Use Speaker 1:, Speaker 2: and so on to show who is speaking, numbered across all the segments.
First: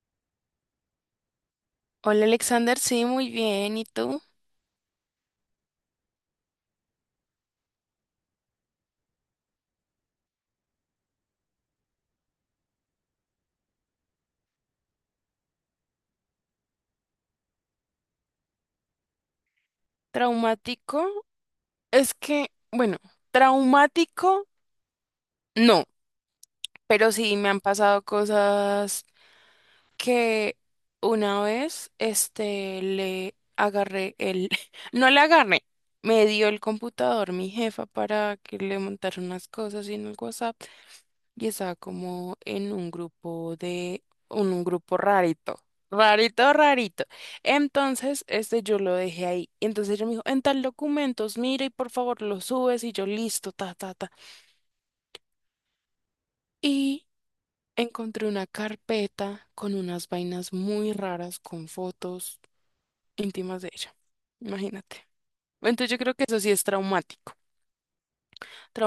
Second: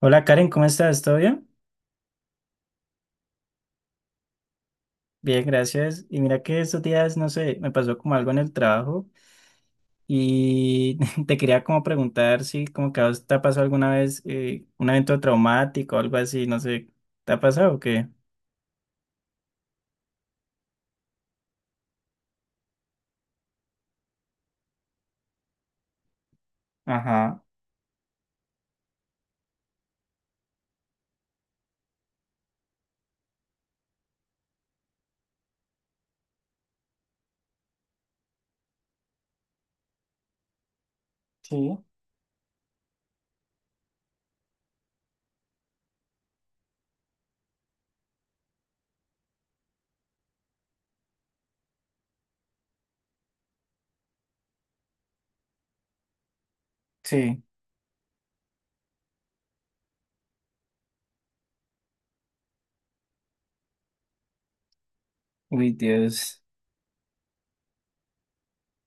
Speaker 1: Hola Karen, ¿cómo estás? ¿Todo bien?
Speaker 2: Hola Alexander, sí, muy bien. ¿Y tú?
Speaker 1: Bien, gracias. Y mira que estos días, no sé, me pasó como algo en el trabajo y te quería como preguntar si como que a vos te ha pasado alguna vez un evento traumático o algo así, no sé, ¿te ha pasado o qué?
Speaker 2: ¿Traumático? Es que, bueno, traumático no, pero sí
Speaker 1: Ajá,
Speaker 2: me han pasado cosas que una vez, le agarré el, no le agarré, me dio el computador mi jefa para que le montara unas cosas y en el WhatsApp. Y estaba
Speaker 1: sí,
Speaker 2: como en un grupo de, un grupo rarito, rarito, rarito. Entonces, yo lo dejé ahí. Entonces ella me dijo, en tal documentos, mira y por favor lo subes y yo listo, ta, ta, ta. Y
Speaker 1: sí,
Speaker 2: encontré una carpeta con unas vainas muy raras, con fotos íntimas de ella. Imagínate.
Speaker 1: uy
Speaker 2: Entonces yo creo que eso
Speaker 1: Dios,
Speaker 2: sí es traumático,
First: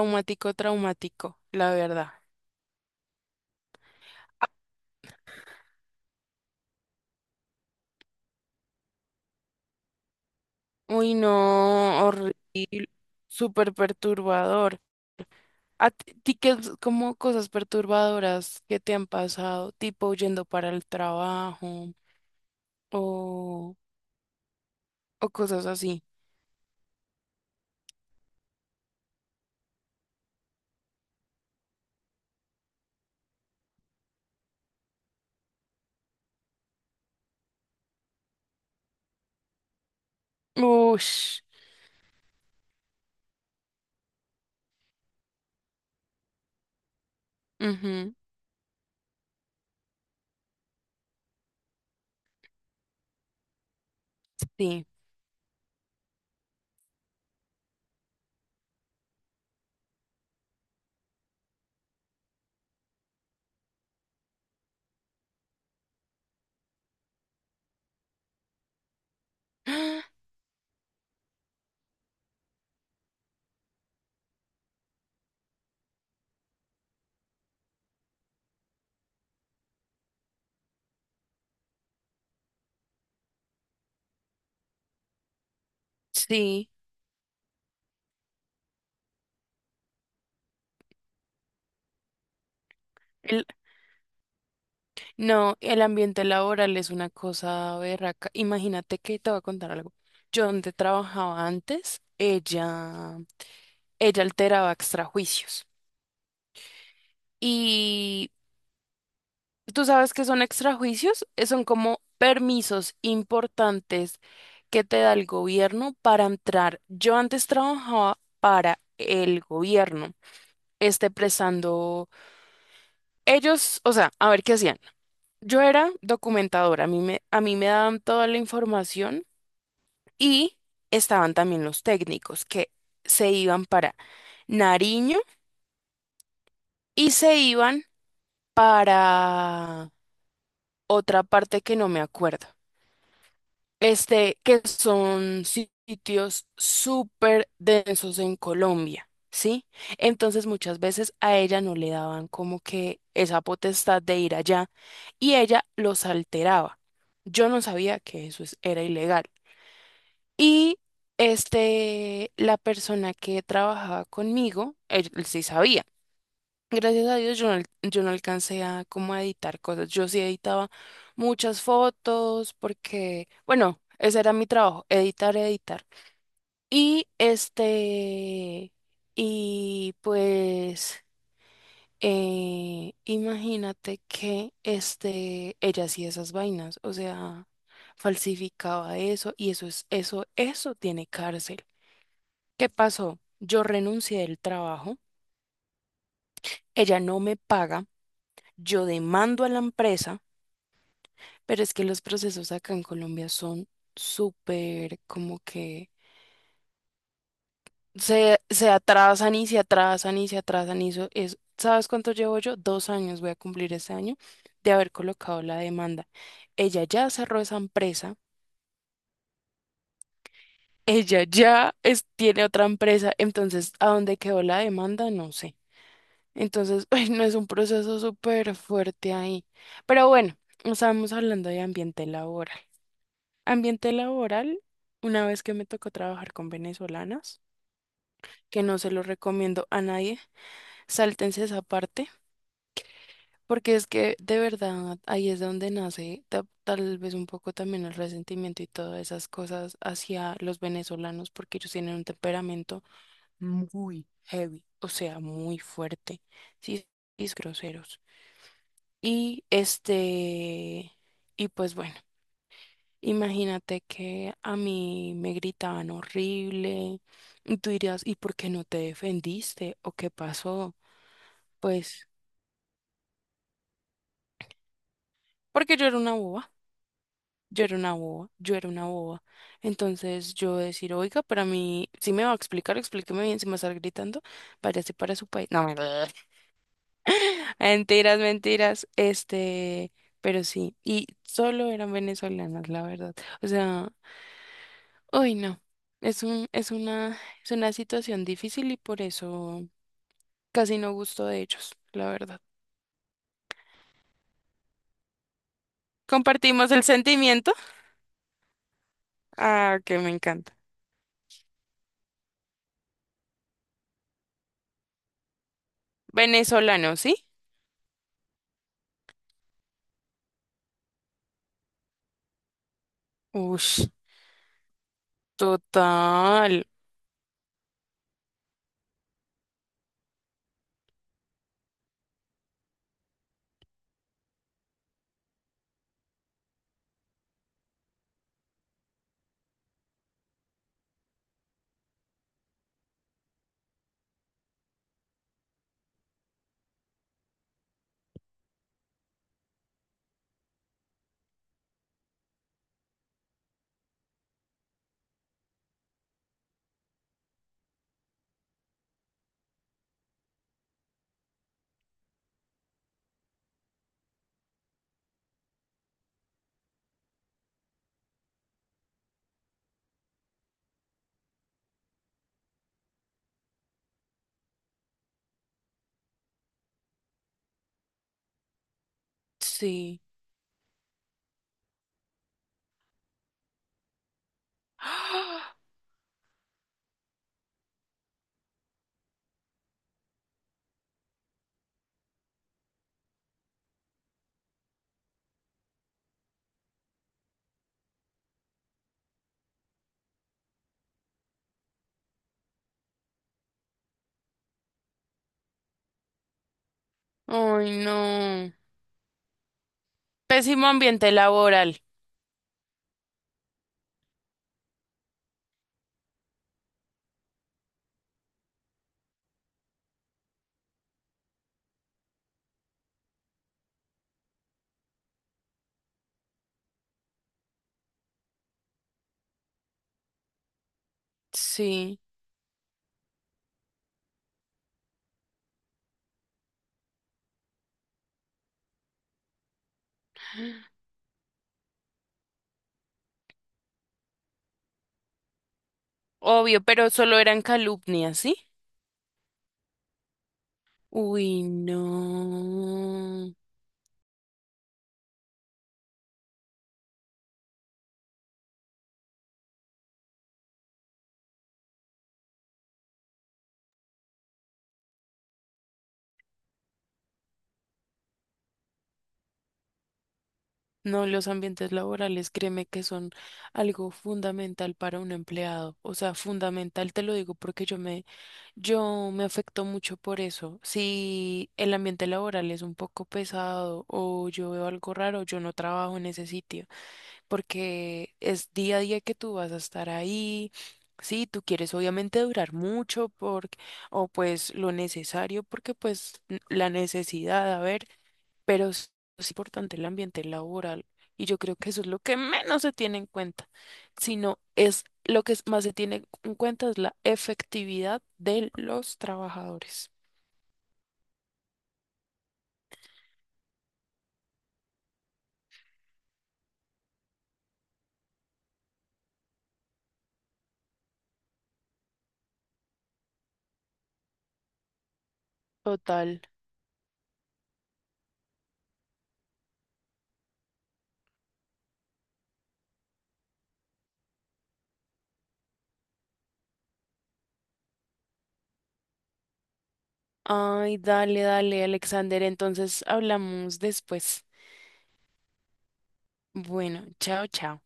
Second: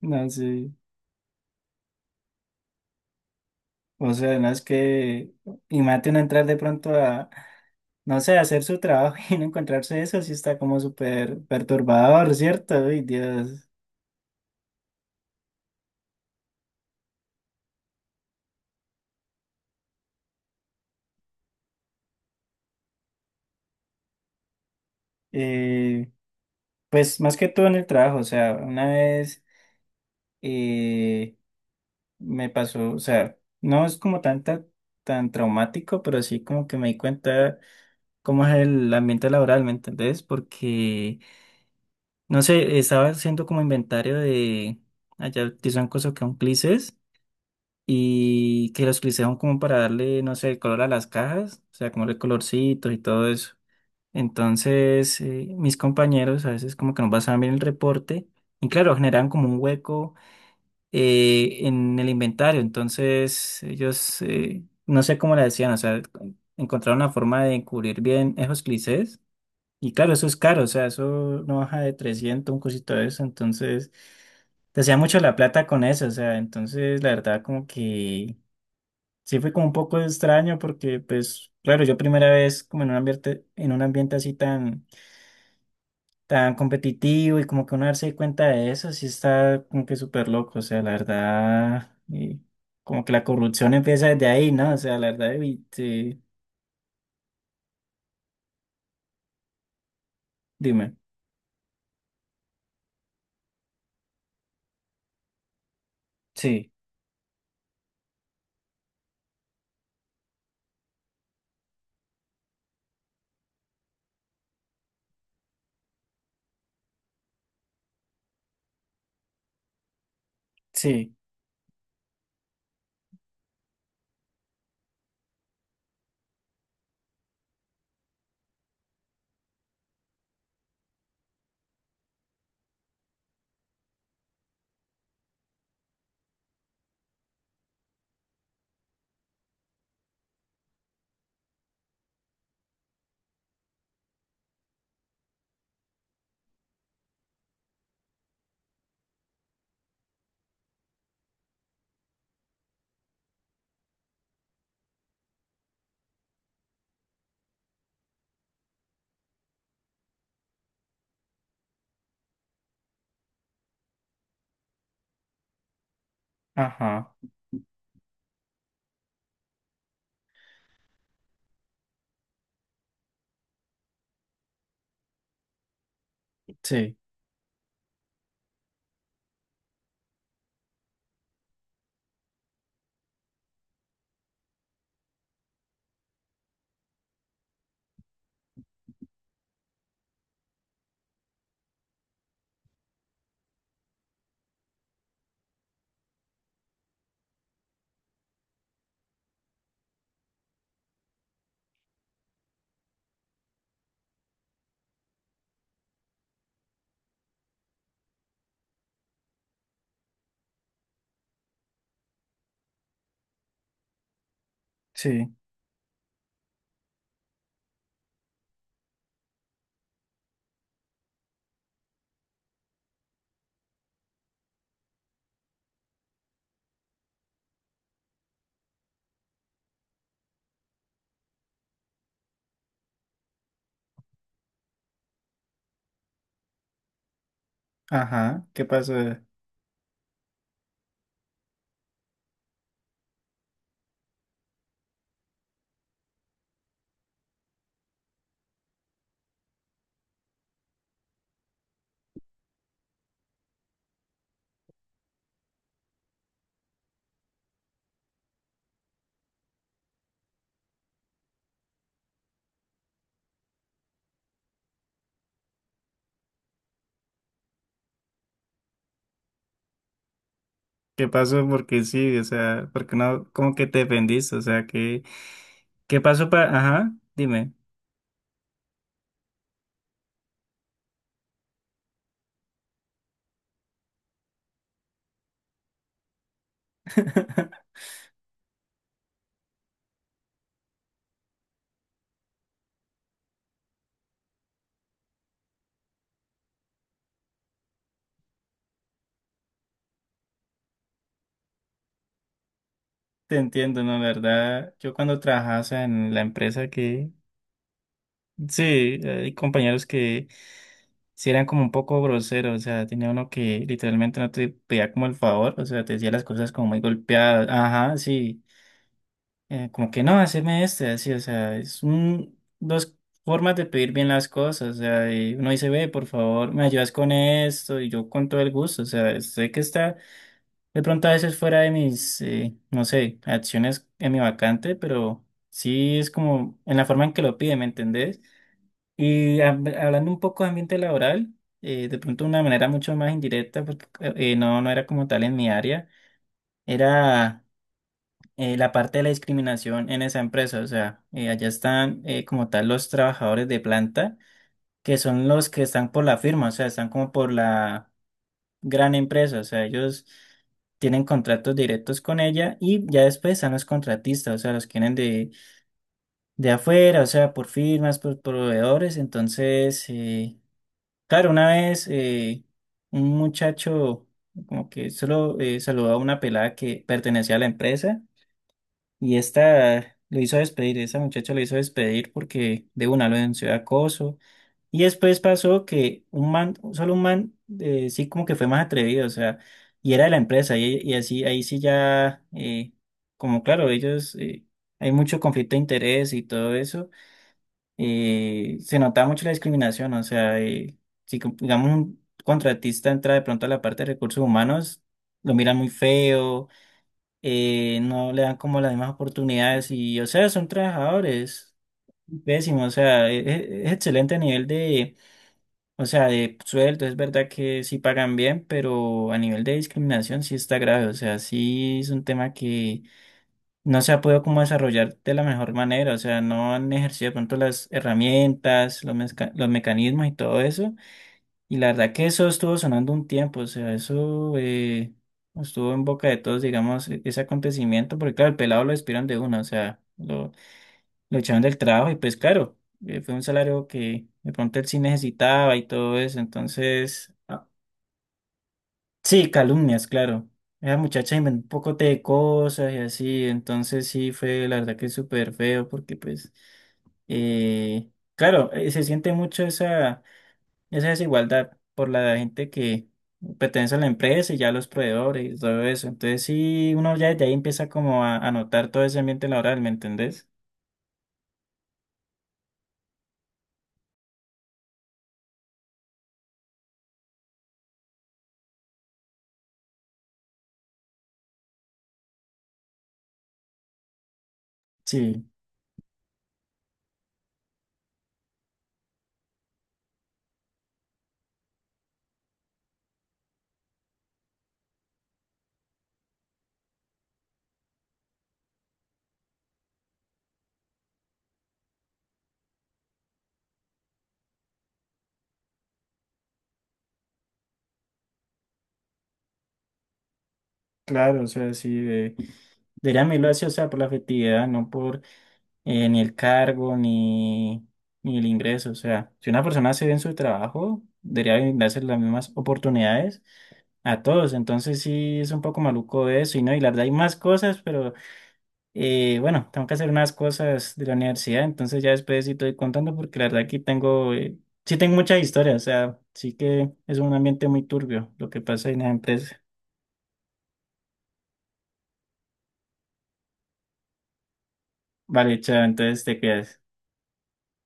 Speaker 1: no sé,
Speaker 2: traumático, la verdad.
Speaker 1: o sea, no es que, imagínate uno entrar de pronto a, no sé, a hacer su trabajo y no encontrarse eso, sí está como
Speaker 2: Uy,
Speaker 1: súper
Speaker 2: no,
Speaker 1: perturbador,
Speaker 2: horrible,
Speaker 1: ¿cierto? Uy Dios.
Speaker 2: súper perturbador. ¿A ti qué es como cosas perturbadoras que te han pasado, tipo yendo para el trabajo o, o cosas así?
Speaker 1: Eh, Pues más que todo en el trabajo, o sea, una vez eh, me pasó, o sea, no es como tanta, tan traumático, pero sí como que me di cuenta cómo es el ambiente laboral, ¿me entendés? Porque,
Speaker 2: Ush,
Speaker 1: no sé, estaba haciendo como inventario de, allá utilizan cosas que son clices
Speaker 2: ujú,
Speaker 1: y que los clices son como para darle, no sé, el color a las cajas, o sea, como el colorcitos y todo eso.
Speaker 2: sí,
Speaker 1: Entonces, mis compañeros a veces como que no pasaban bien el reporte. Y claro, generan como un hueco en el inventario. Entonces, ellos, no sé cómo la decían, o sea, encontraron la forma de encubrir bien esos clichés. Y claro, eso es caro, o sea, eso no baja de 300 un cosito de eso. Entonces, te hacía mucho la plata con eso, o sea, entonces, la verdad, como que sí fue como un poco extraño porque, pues, claro, yo primera vez como en un ambiente así tan tan
Speaker 2: sí.
Speaker 1: competitivo y como que uno darse cuenta de eso, sí está como que súper loco, o sea, la verdad, y como que la
Speaker 2: El-
Speaker 1: corrupción empieza desde ahí, ¿no? O sea, la verdad,
Speaker 2: no,
Speaker 1: y
Speaker 2: el
Speaker 1: sí,
Speaker 2: ambiente laboral es una cosa berraca. Imagínate que te voy a contar algo. Yo donde
Speaker 1: dime,
Speaker 2: trabajaba antes, ella alteraba extrajuicios.
Speaker 1: sí,
Speaker 2: Y ¿tú sabes que son extrajuicios? Son como permisos importantes que te da el gobierno para entrar. Yo antes trabajaba para el gobierno,
Speaker 1: sí,
Speaker 2: prestando ellos, o sea, a ver qué hacían. Yo era documentadora, a mí me daban toda la información y estaban también los técnicos que se iban para Nariño y se iban para otra parte que no me acuerdo. Que son sitios súper densos en Colombia, ¿sí? Entonces muchas veces a ella no le daban como que esa potestad de ir allá y ella los alteraba. Yo no sabía que era ilegal. Y la persona que trabajaba conmigo, él sí sabía. Gracias
Speaker 1: ajá,
Speaker 2: a Dios yo no, yo no alcancé a como a editar cosas. Yo sí editaba muchas fotos porque, bueno, ese era mi trabajo, editar, editar.
Speaker 1: sí,
Speaker 2: Y y pues, imagínate que ella hacía esas vainas, o sea, falsificaba eso y eso tiene cárcel. ¿Qué pasó? Yo renuncié del trabajo, ella no me paga, yo demando a la empresa. Pero es que los procesos acá en Colombia son súper como que se atrasan y se atrasan y se atrasan y eso es, ¿sabes cuánto llevo yo? Dos años, voy a cumplir este año de haber
Speaker 1: sí,
Speaker 2: colocado la demanda. Ella ya cerró esa empresa, ella ya tiene otra empresa, entonces ¿a dónde quedó la demanda? No sé. Entonces, ay, no es un proceso súper fuerte ahí. Pero bueno, no estábamos hablando de ambiente laboral. Ambiente laboral, una vez que me tocó trabajar con venezolanas,
Speaker 1: ajá,
Speaker 2: que
Speaker 1: ¿qué
Speaker 2: no se
Speaker 1: pasó?
Speaker 2: lo recomiendo a nadie, sáltense esa parte, porque es que de verdad ahí es donde nace tal vez un poco también el resentimiento y todas esas cosas hacia los venezolanos, porque ellos tienen un temperamento muy heavy, o sea, muy fuerte, sí, y groseros. Y y pues bueno. Imagínate que a mí me gritaban horrible y tú dirías, ¿y por qué no te defendiste? ¿O qué pasó?
Speaker 1: ¿Qué pasó? Porque
Speaker 2: Pues
Speaker 1: sí, o sea, porque no, como que te defendiste, o sea, que,
Speaker 2: porque yo era
Speaker 1: ¿qué
Speaker 2: una
Speaker 1: pasó
Speaker 2: boba,
Speaker 1: para, ajá, dime.
Speaker 2: yo era una boba, yo era una boba. Entonces yo decir, oiga, para mí, si me va a explicar, explíqueme bien, si me va a estar gritando, váyase para su país. No, mentiras, mentiras, pero sí, y solo eran venezolanas, la verdad. O sea... Uy, no. Es una situación difícil y por eso casi no gusto de ellos, la verdad.
Speaker 1: Te entiendo, ¿no? La verdad, yo cuando trabajaba, o sea, en la empresa
Speaker 2: Compartimos el
Speaker 1: que,
Speaker 2: sentimiento.
Speaker 1: sí, hay
Speaker 2: Ah,
Speaker 1: compañeros
Speaker 2: que me
Speaker 1: que
Speaker 2: encanta.
Speaker 1: sí eran como un poco groseros, o sea, tenía uno que literalmente no te pedía como el favor, o sea, te decía las cosas como muy
Speaker 2: Venezolano, ¿sí?
Speaker 1: golpeadas, ajá, sí, como que no, haceme este, así, o sea, es un, dos formas de
Speaker 2: Ush,
Speaker 1: pedir bien las cosas, o sea, y uno dice, ve, por favor, me
Speaker 2: total.
Speaker 1: ayudas con esto, y yo con todo el gusto, o sea, sé que está de pronto a veces fuera de mis, no sé, acciones en mi vacante, pero sí es como en la forma en que lo pide, ¿me entendés? Y hablando un poco de ambiente laboral, de pronto de una manera mucho más indirecta, porque no, no era como tal en mi área, era la parte de la discriminación en esa empresa. O sea, allá están como tal los trabajadores de planta, que son los que están por la firma, o sea, están como por la gran empresa, o sea, ellos tienen contratos directos con ella y ya después están los contratistas, o sea, los que vienen de afuera, o sea, por firmas, por proveedores, entonces... claro, una vez un muchacho como que solo saludó a una pelada que pertenecía a la empresa y esta
Speaker 2: Sí.
Speaker 1: lo hizo despedir, esa muchacha lo hizo despedir porque de una lo denunció de acoso y después
Speaker 2: ¡Ah!
Speaker 1: pasó que un man, solo un man sí como que fue más atrevido, o sea, y era de la empresa y así ahí sí ya como claro, ellos hay mucho conflicto de interés y todo eso se notaba mucho la discriminación, o sea, si digamos un contratista entra de pronto a la parte de recursos humanos, lo miran muy feo,
Speaker 2: Ay,
Speaker 1: no le dan
Speaker 2: no.
Speaker 1: como las mismas oportunidades y, o sea, son
Speaker 2: Pésimo ambiente
Speaker 1: trabajadores
Speaker 2: laboral.
Speaker 1: pésimos, o sea, es, excelente a nivel de, o sea, de sueldo, es verdad que sí pagan bien, pero a nivel de discriminación sí está grave, o sea, sí es un tema que no se ha podido como desarrollar de la mejor manera, o sea, no han ejercido de pronto las herramientas, los, los mecanismos y todo eso. Y la verdad
Speaker 2: Sí.
Speaker 1: que eso estuvo sonando un tiempo, o sea, eso estuvo en boca de todos, digamos, ese acontecimiento, porque claro, el pelado lo despidieron de una, o sea, lo echaron del trabajo y pues claro, fue un salario que de pronto él sí necesitaba y todo eso,
Speaker 2: Obvio, pero
Speaker 1: entonces...
Speaker 2: solo eran calumnias, ¿sí?
Speaker 1: Sí, calumnias, claro. Esa muchacha inventó
Speaker 2: Uy,
Speaker 1: un poco de cosas y así,
Speaker 2: no.
Speaker 1: entonces sí fue la verdad que súper feo porque pues, eh, claro, se siente mucho esa, esa desigualdad por la gente que pertenece a la empresa y ya los proveedores y todo eso. Entonces sí, uno ya desde ahí empieza como a notar todo ese ambiente laboral, ¿me entendés?
Speaker 2: No, los ambientes laborales, créeme que son algo fundamental para un empleado. O sea, fundamental te lo digo porque yo me afecto mucho por eso. Si el ambiente laboral es un poco pesado o yo veo algo raro,
Speaker 1: Sí,
Speaker 2: yo no trabajo en ese sitio porque es día a día que tú vas a estar ahí. Sí, tú quieres obviamente durar mucho por, o pues lo necesario porque pues la necesidad, a ver pero es importante el ambiente laboral y yo creo que eso es lo que menos se tiene en cuenta, sino es lo que más se tiene en cuenta es la efectividad de los trabajadores.
Speaker 1: claro, o sea, sí, de, deberían mirarlo así, o sea, por la afectividad, no por ni el cargo, ni, ni el ingreso. O sea, si una persona hace bien su trabajo, debería brindarse las mismas oportunidades a todos. Entonces sí es un poco maluco
Speaker 2: Total.
Speaker 1: eso y no, y la verdad hay más cosas, pero bueno, tengo que hacer unas cosas de la universidad, entonces ya después sí estoy contando porque la verdad aquí tengo, sí tengo muchas historias, o sea, sí que es un ambiente muy turbio lo que pasa en la empresa.
Speaker 2: Ay, dale, dale, Alexander, entonces hablamos después.
Speaker 1: Vale, chao, entonces te quedas.
Speaker 2: Bueno, chao, chao.